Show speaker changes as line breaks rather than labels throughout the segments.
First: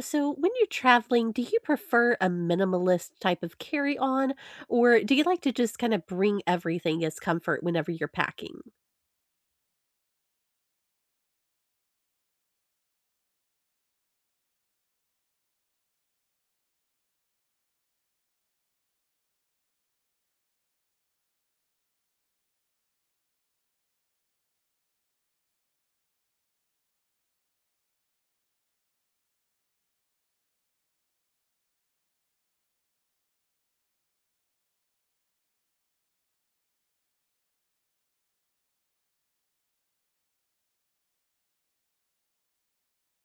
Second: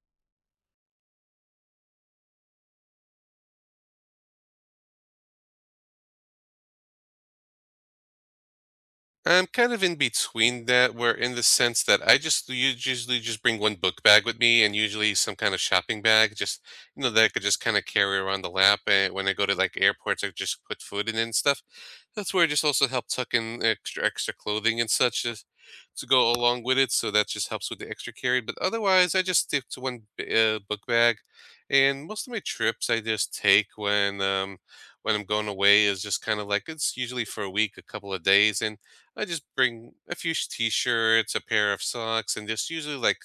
So, when you're traveling, do you prefer a minimalist type of carry on, or do you like to just kind of bring everything as comfort whenever you're packing?
I'm kind of in between that, where in the sense that I just usually just bring one book bag with me and usually some kind of shopping bag, just that I could just kind of carry around the lap. And when I go to like airports, I just put food in and stuff. That's where it just also help tuck in extra clothing and such just to go along with it, so that just helps with the extra carry, but otherwise, I just stick to one b book bag, and most of my trips I just take when I'm going away is just kinda like it's usually for a week, a couple of days, and I just bring a few sh t-shirts, a pair of socks, and just usually, like,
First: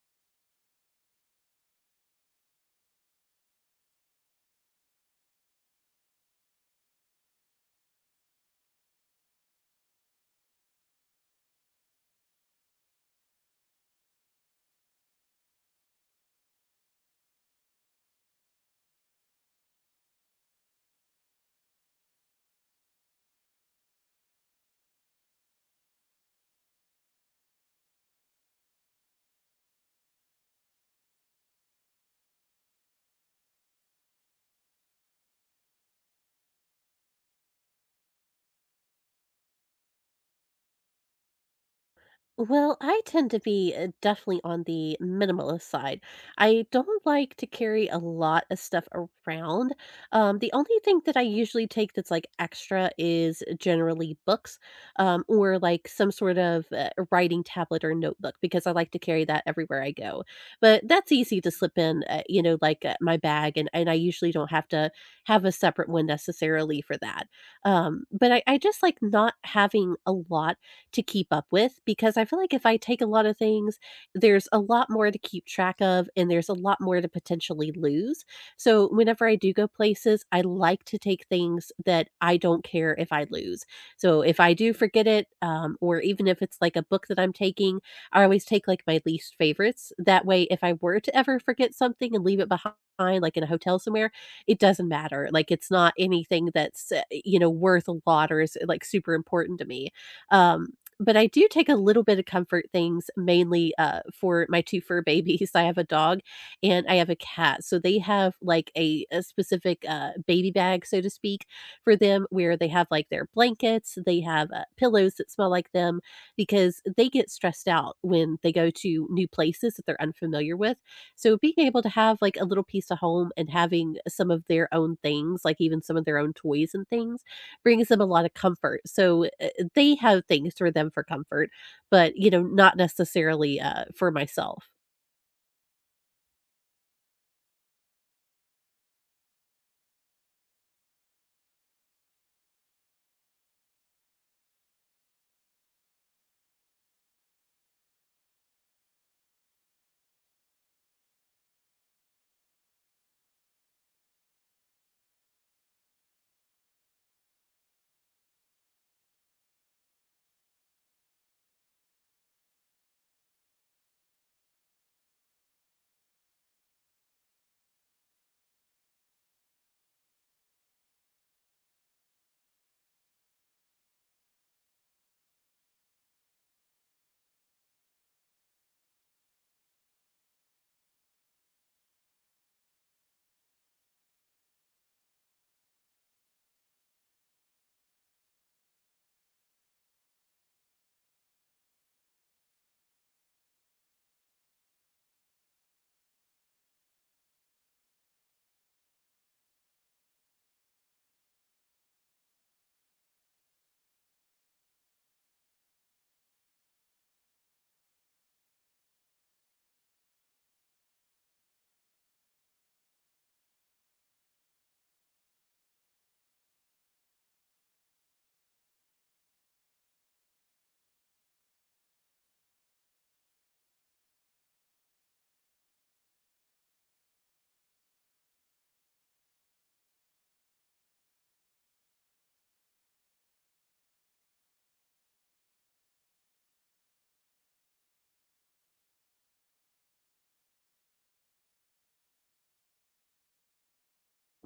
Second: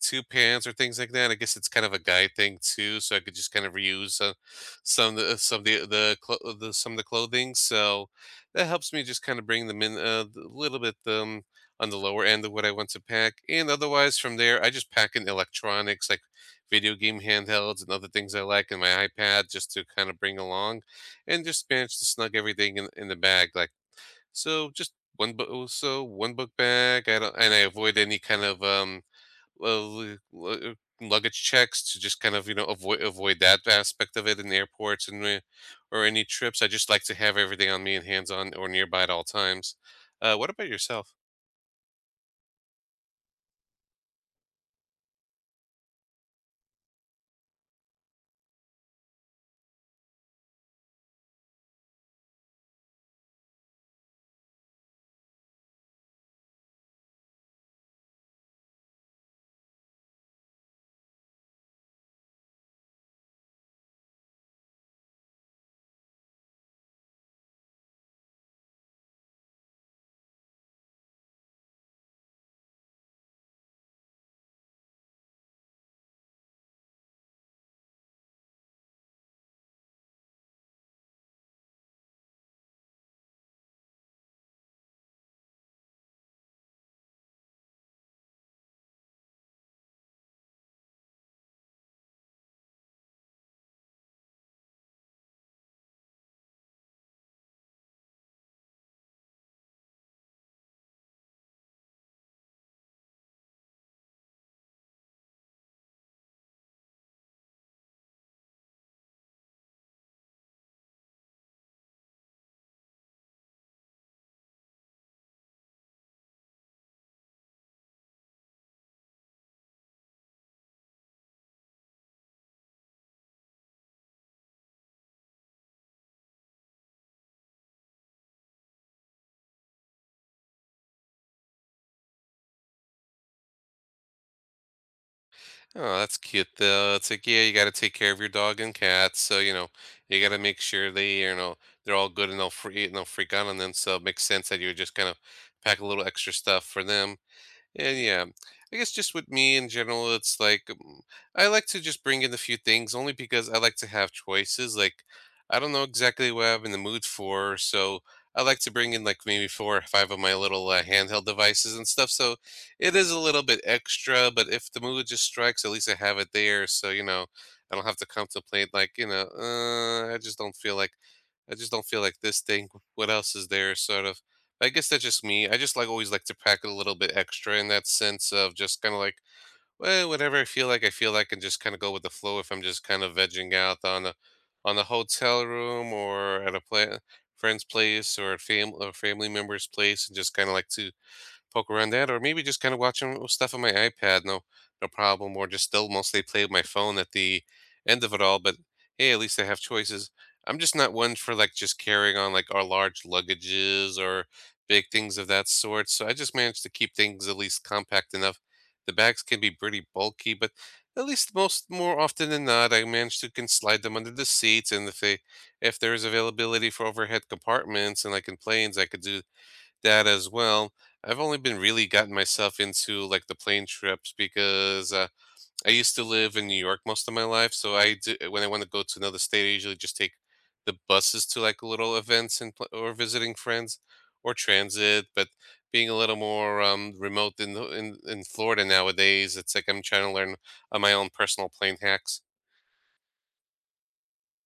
2 pants or things like that. I guess it's kind of a guy thing too, so I could just kind of reuse, some of the clo the some of the clothing, so that helps me just kinda bring them in a little bit, on the lower end of what I want to pack, and otherwise from there, I just pack in electronics, like video game handhelds and other things I like and my iPad just to kinda bring along and just manage to snug everything in the bag, like so just 1 book bag, I don't and I avoid any kind of, well, lu luggage checks to just kind of, you know, avoid that aspect of it in airports and whe or any trips. I just like to have everything on me and hands-on or nearby at all times. What about yourself?
Well, I tend to be definitely on the minimalist side. I don't like to carry a lot of stuff around. The only thing that I usually take that's like extra is generally books, or like some sort of writing tablet or notebook because I like to carry that everywhere I go. But that's easy to slip in, my bag, and I usually don't have to have a separate one necessarily for that. But I just like not having a lot to keep up with because I feel like if I take a lot of things, there's a lot more to keep track of and there's a lot more to potentially lose. So, whenever I do go places, I like to take things that I don't care if I lose. So, if I do forget it, or even if it's like a book that I'm taking, I always take like my least favorites. That way, if I were to ever forget something and leave it behind, like in a hotel somewhere, it doesn't matter. Like it's not anything that's you know, worth a lot or is like super important to me. Um, but I do take a little bit of comfort things mainly, for my 2 fur babies. I have a dog and I have a cat, so they have, like, a specific, baby bag, so to speak, for them where they have, like, their blankets, they have, pillows that smell like them because they get stressed out when they go to new places that they're unfamiliar with. So being able to have, like, a little piece of home and having some of their own things, like even some of their own toys and things, brings them a lot of comfort. So, they have things for them for comfort, but, you know, not necessarily, for myself.
Oh, that's cute, though. It's like, yeah, you gotta take care of your dog and cats, so, you know, you gotta make sure they, you know, they're all good and they'll free and they'll freak out on them, so it makes sense that you would just kind of pack a little extra stuff for them. And yeah, I guess just with me in general, it's like I like to just bring in a few things only because I like to have choices. Like I don't know exactly what I'm in the mood for, so I like to bring in like maybe four or five of my little handheld devices and stuff. So it is a little bit extra, but if the mood just strikes, at least I have it there. So you know, I don't have to contemplate like I just don't feel like this thing. What else is there, sort of. I guess that's just me. I just like always like to pack a little bit extra in that sense of just kind of like, well, whatever I feel like, and just kind of go with the flow. If I'm just kind of vegging out on a hotel room or at a pla friend's place or a family member's place, and just kind of like to poke around that, or maybe just kind of watching stuff on my iPad, no problem, or just still mostly play with my phone at the end of it all. But hey, at least I have choices. I'm just not one for like just carrying on like our large luggages or big things of that sort. So I just managed to keep things at least compact enough. The bags can be pretty bulky, but at least most more often than not, I manage to can slide them under the seats. And if there is availability for overhead compartments and like in planes, I could do that as well. I've only been really gotten myself into like the plane trips because I used to live in New York most of my life. So when I want to go to another state, I usually just take the buses to like little events or visiting friends or transit. But being a little more remote in, the- in Florida nowadays, it's like I'm trying to learn my own personal plane hacks.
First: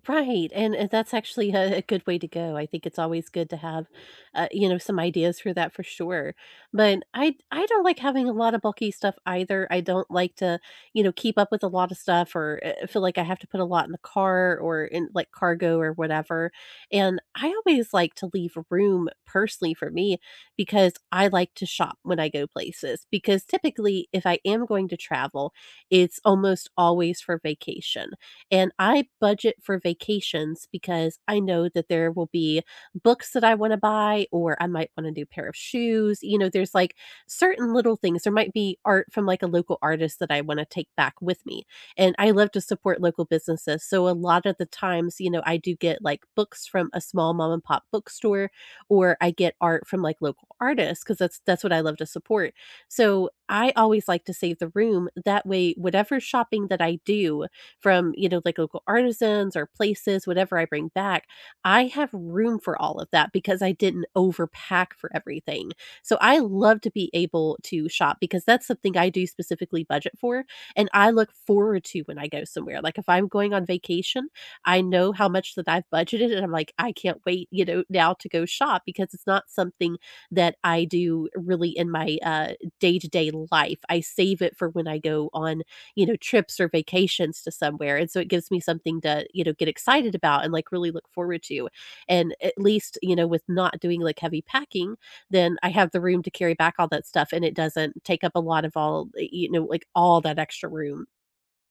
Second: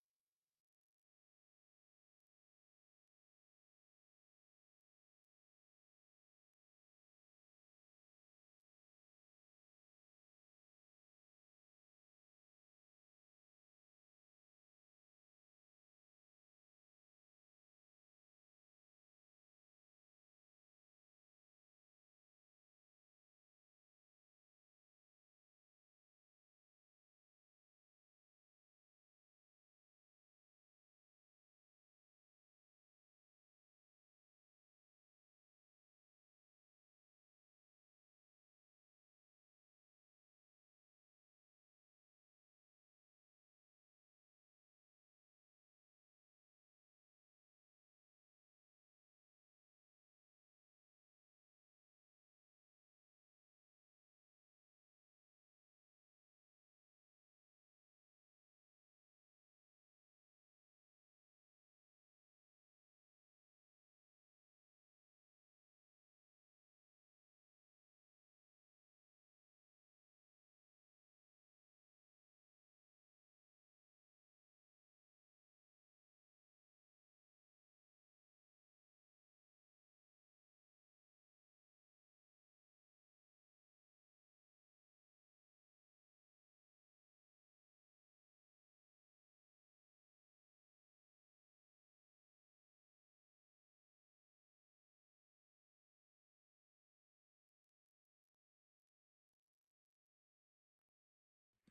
Right, and that's actually a good way to go. I think it's always good to have, you know, some ideas for that for sure. But I don't like having a lot of bulky stuff either. I don't like to, you know, keep up with a lot of stuff or feel like I have to put a lot in the car or in like cargo or whatever. And I always like to leave room personally for me because I like to shop when I go places. Because typically, if I am going to travel, it's almost always for vacation. And I budget for vacations because I know that there will be books that I want to buy, or I might want a new pair of shoes. You know, there's like certain little things. There might be art from like a local artist that I want to take back with me. And I love to support local businesses. So a lot of the times, you know, I do get like books from a small mom and pop bookstore, or I get art from like local artists because that's what I love to support. So I always like to save the room. That way, whatever shopping that I do, from, you know, like local artisans or places, whatever I bring back, I have room for all of that because I didn't overpack for everything. So I love to be able to shop because that's something I do specifically budget for and I look forward to when I go somewhere. Like if I'm going on vacation, I know how much that I've budgeted and I'm like, I can't wait, you know, now to go shop because it's not something that I do really in my day to day life. I save it for when I go on, you know, trips or vacations to somewhere, and so it gives me something to, you know, get excited about and, like, really look forward to, and at least, you know, with not doing, like, heavy packing, then I have the room to carry back all that stuff, and it doesn't take up a lot of you know, like, all that extra room.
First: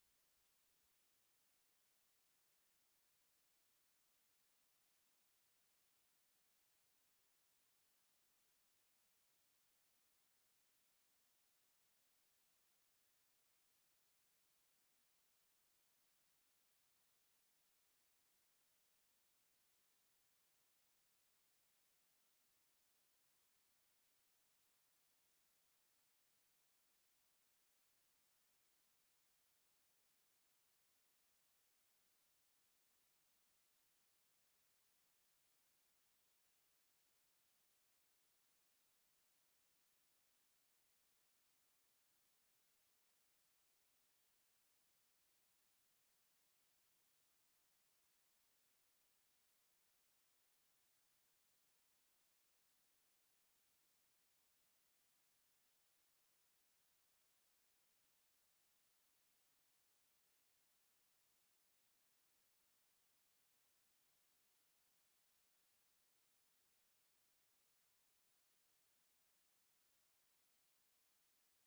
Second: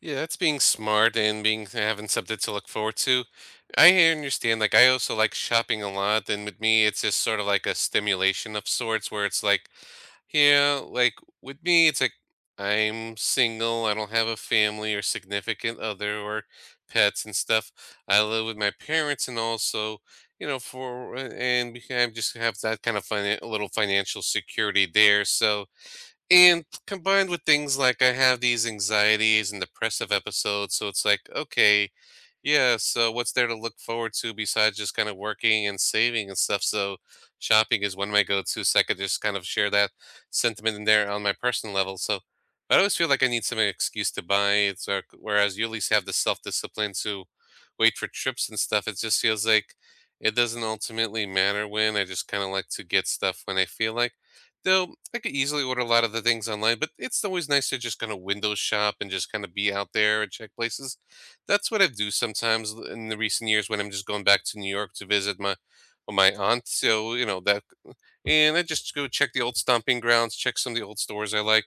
Yeah, that's being smart and being having something to look forward to. I understand. Like, I also like shopping a lot, and with me, it's just sort of like a stimulation of sorts, where it's like, yeah, like with me, it's like I'm single. I don't have a family or significant other or pets and stuff. I live with my parents, and also, you know, for and we can I just have that kind of a little financial security there. So, and combined with things like I have these anxieties and depressive episodes, so it's like, okay, yeah, so what's there to look forward to besides just kind of working and saving and stuff? So shopping is one of my go-tos. So I could just kind of share that sentiment in there on my personal level. So I always feel like I need some excuse to buy. It's like, whereas you at least have the self-discipline to wait for trips and stuff. It just feels like it doesn't ultimately matter when. I just kind of like to get stuff when I feel like. Though I could easily order a lot of the things online, but it's always nice to just kind of window shop and just kind of be out there and check places. That's what I do sometimes in the recent years when I'm just going back to New York to visit my aunt. So you know that, and I just go check the old stomping grounds, check some of the old stores I like.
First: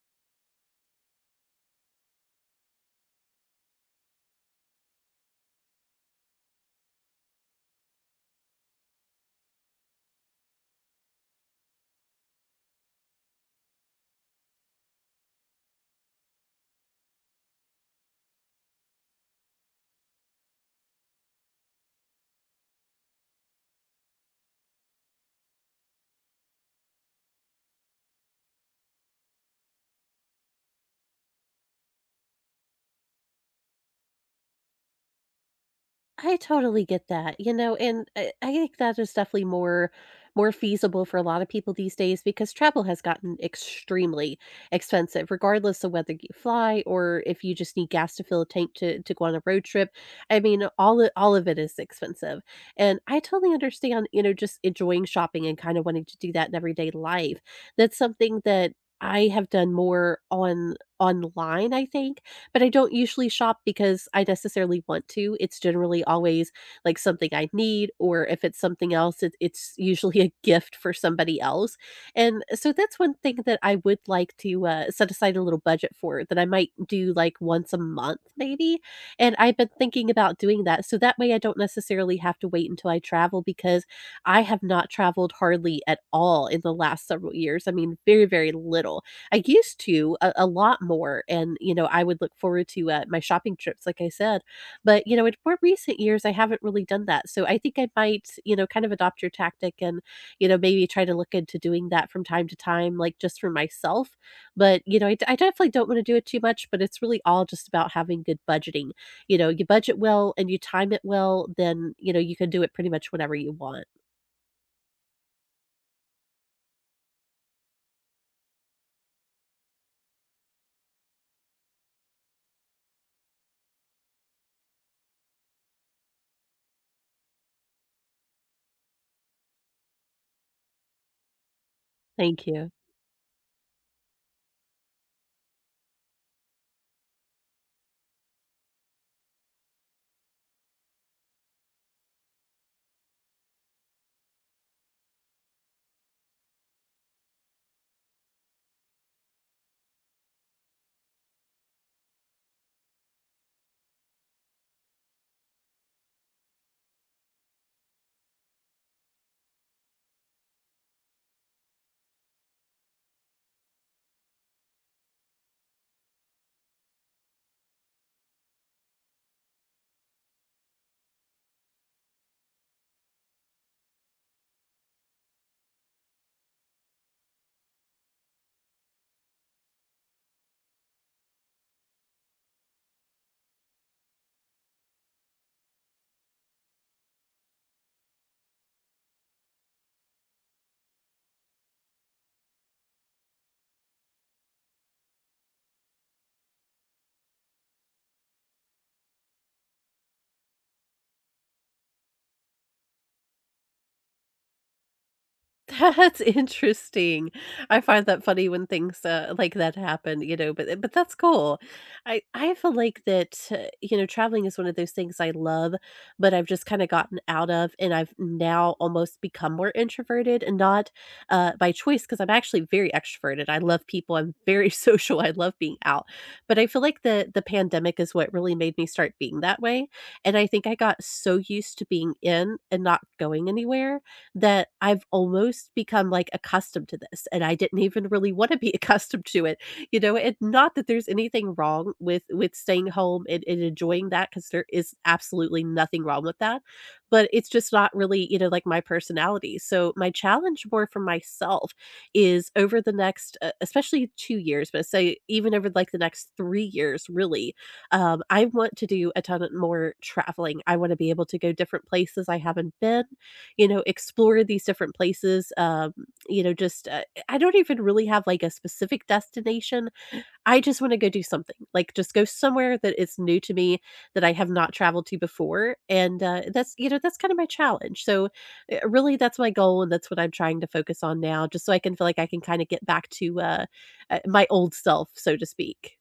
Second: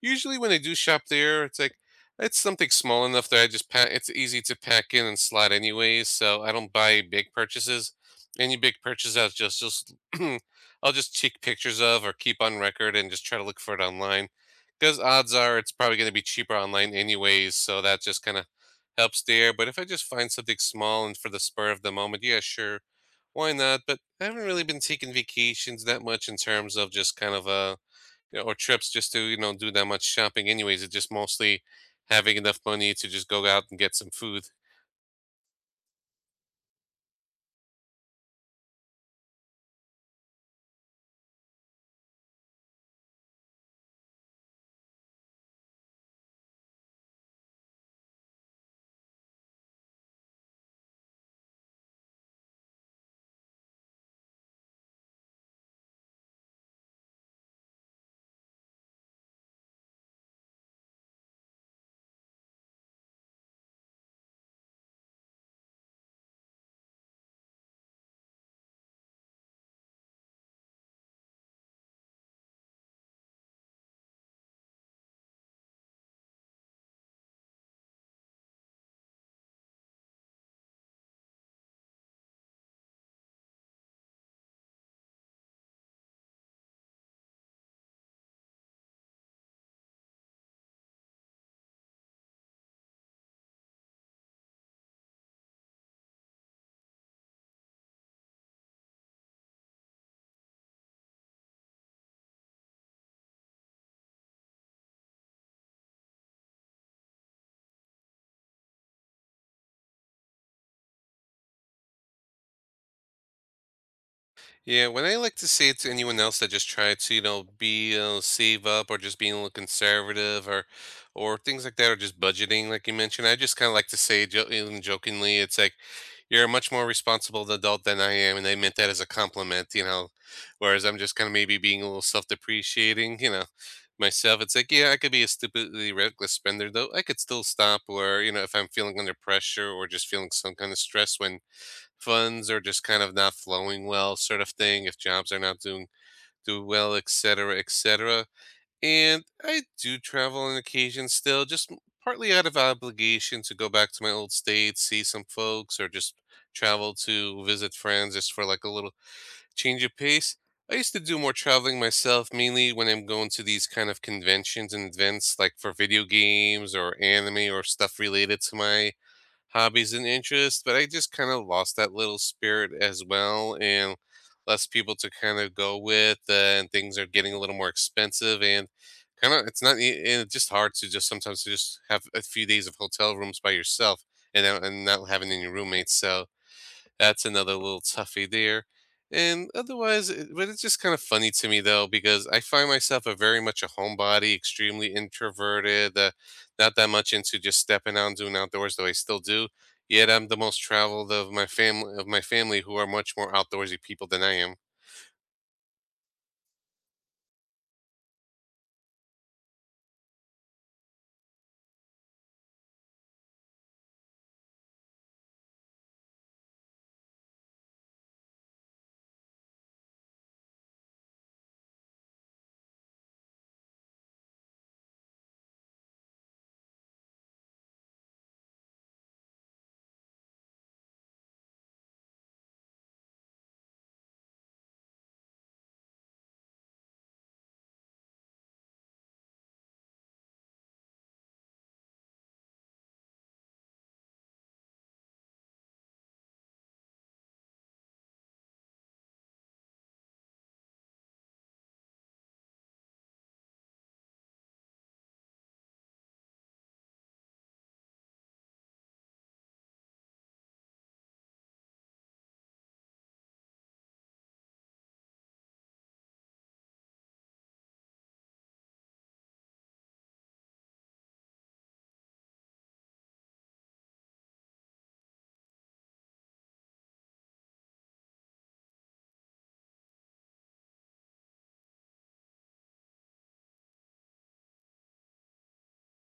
Usually when I do shop there, it's like it's something small enough that I just pack. It's easy to pack in and slide anyways, so I don't buy big purchases. Any big purchase I just I'll just take pictures of or keep on record and just try to look for it online. Because odds are it's probably going to be cheaper online anyways, so that just kind of helps there. But if I just find something small and for the spur of the moment, yeah, sure, why not? But I haven't really been taking vacations that much in terms of just kind of you know, or trips just to you know do that much shopping anyways. It's just mostly having enough money to just go out and get some food.
I totally get that, you know, and I think that is definitely more feasible for a lot of people these days because travel has gotten extremely expensive, regardless of whether you fly or if you just need gas to fill a tank to go on a road trip. I mean, all of it is expensive. And I totally understand, you know, just enjoying shopping and kind of wanting to do that in everyday life. That's something that I have done more on online, I think, but I don't usually shop because I necessarily want to. It's generally always like something I need, or if it's something else, it's usually a gift for somebody else. And so that's one thing that I would like to set aside a little budget for that I might do like once a month, maybe. And I've been thinking about doing that. So that way I don't necessarily have to wait until I travel because I have not traveled hardly at all in the last several years. I mean, very, very little. I used to a lot more, and you know, I would look forward to my shopping trips, like I said. But you know, in more recent years, I haven't really done that. So I think I might, you know, kind of adopt your tactic, and you know, maybe try to look into doing that from time to time, like just for myself. But you know, I definitely don't want to do it too much. But it's really all just about having good budgeting. You know, you budget well and you time it well, then you know you can do it pretty much whenever you want.
Yeah, when I like to say it to anyone else that just try to, you know, be, you know, save up or just being a little conservative or things like that, or just budgeting, like you mentioned, I just kind of like to say, even jokingly, it's like, you're a much more responsible adult than I am. And I meant that as a compliment, you know, whereas I'm just kind of maybe being a little self
Thank you.
depreciating, you know, myself. It's like, yeah, I could be a stupidly reckless spender, though. I could still stop, or, you know, if I'm feeling under pressure or just feeling some kind of stress when funds are just kind of not flowing well sort of thing if jobs are not doing do well etc etc and I do travel on occasion still just partly out of obligation to go back to my old state see some folks or just travel to visit friends just for like a little change of pace. I used to do more traveling myself mainly when I'm going to these kind of conventions and events like for video games or anime or stuff related to my hobbies and interests, but I just kind of lost that little spirit as well and less people to kind of go with, and things are getting a little more expensive and it's just hard to just sometimes to just have a few days of hotel rooms by yourself and not having any roommates. So that's another little toughie there. And otherwise, but it's just kind of funny to me though, because I find myself a very much a homebody, extremely introverted, not that much into just stepping out and doing outdoors, though I still do. Yet I'm the most traveled of my family who are much more outdoorsy people than I am.
That's interesting. I find that funny when things, like that happen, you know, but but that's cool. I feel like that, you know, traveling is one of those things I love, but I've just kinda gotten out of, and I've now almost become more introverted and not, by choice, because 'cause I'm actually very extroverted. I love people. I'm very social. I love being out, but I feel like the pandemic is what really made me start being that way, and I think I got so used to being in and not going anywhere that I've almost become, like, accustomed to this, and I didn't even really wanna be accustomed to it, you know, and not that there's anything wrong with staying home and enjoying that, because there is absolutely nothing wrong with that, but it's just not really, you know, like, my personality, so my challenge more for myself is over the next, especially 2 years, but say even over, like, the next 3 years, really, I want to do a ton of more traveling. I wanna be able to go different places I haven't been, you know, explore these different places. You know, just I don't even really have like a specific destination. I just want to go do something, like just go somewhere that is new to me that I have not traveled to before. And that's, you know, that's kind of my challenge. So, really, that's my goal. And that's what I'm trying to focus on now, just so I can feel like I can kind of get back to my old self, so to speak.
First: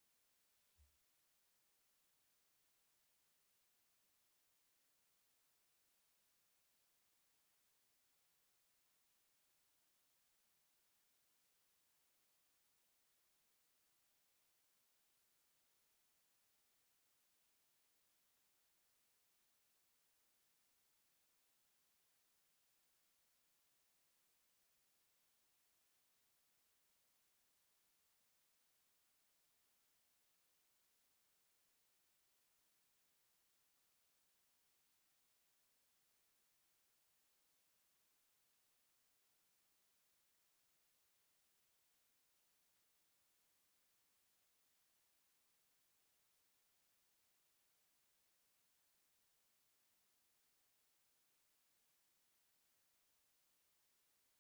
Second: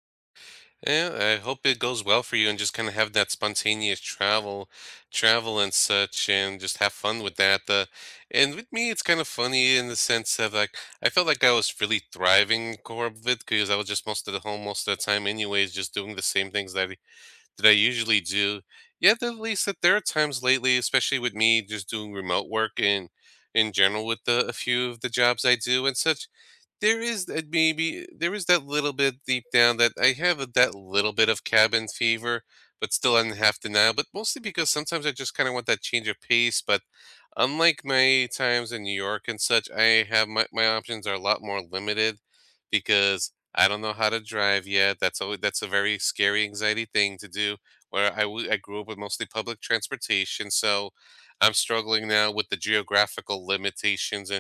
Yeah, I hope it goes well for you and just kind of have that spontaneous travel and such, and just have fun with that. And with me, it's kind of funny in the sense of like, I felt like I was really thriving COVID because I was just most of the home most of the time anyways, just doing the same things that I usually do. Yet at least that there are times lately, especially with me just doing remote work and in general with the, a few of the jobs I do and such. There is that maybe there is that little bit deep down that I have a that little bit of cabin fever, but still I on half denial, but mostly because sometimes I just kind of want that change of pace, but unlike my times in New York and such, I have my options are a lot more limited because I don't know how to drive yet. That's a very scary anxiety thing to do where I grew up with mostly public transportation, so I'm struggling now with the geographical limitations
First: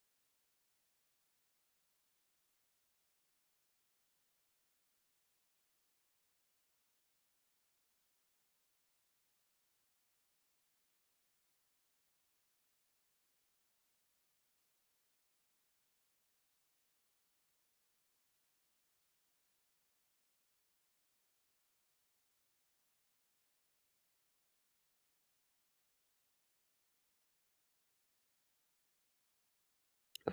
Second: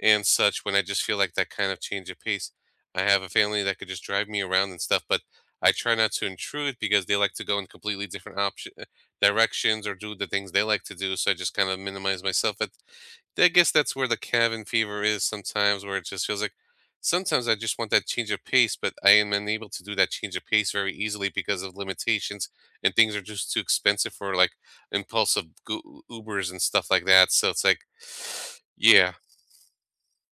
and such when I just feel like that kind of change of pace. I have a family that could just drive me around and stuff, but I try not to intrude because they like to go in completely different option directions or do the things they like to do. So I just kind of minimize myself. But I guess that's where the cabin fever is sometimes, where it just feels like sometimes I just want that change of pace, but I am unable to do that change of pace very easily because of limitations and things are just too expensive for like impulsive Ubers and stuff like that. So it's like, yeah.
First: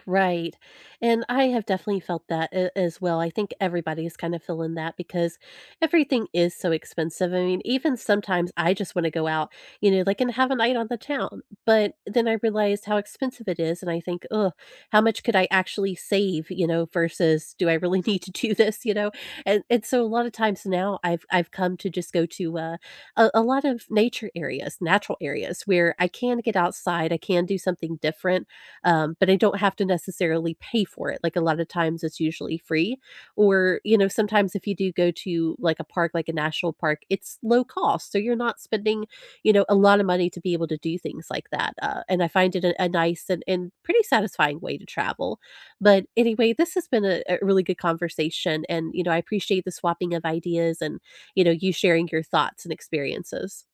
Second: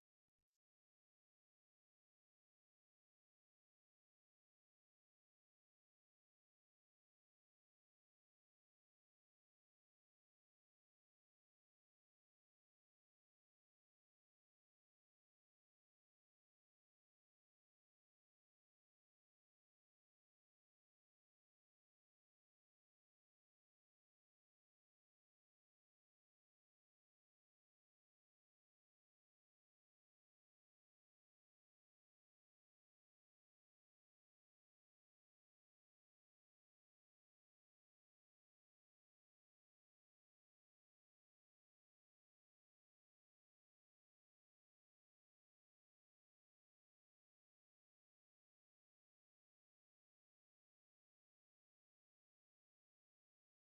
Right. And I have definitely felt as well. I think everybody's kind of feeling that because everything is so expensive. I mean, even sometimes I just want to go out, you know, like and have a night on the town. But then I realized how expensive it is. And I think, oh, how much could I actually save, you know, versus do I really need to do this, you know? And so a lot of times now I've come to just go to a lot of nature areas, natural areas where I can get outside, I can do something different, but I don't have to necessarily pay for it. Like a lot of times, it's usually free, or you know, sometimes if you do go to like a park, like a national park, it's low cost, so you're not spending, you know, a lot of money to be able to do things like that. And I find it a nice and pretty satisfying way to travel. But anyway, this has been a really good conversation, and you know, I appreciate the swapping of ideas and you know, you sharing your thoughts and experiences.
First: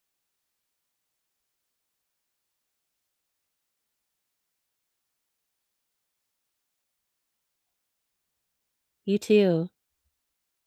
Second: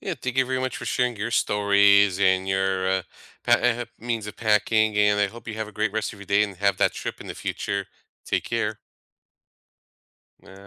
Yeah, thank you very much for sharing your stories and your means of packing. And I hope you have a great rest of your day and have that trip in the future. Take care.
You too.
Uh,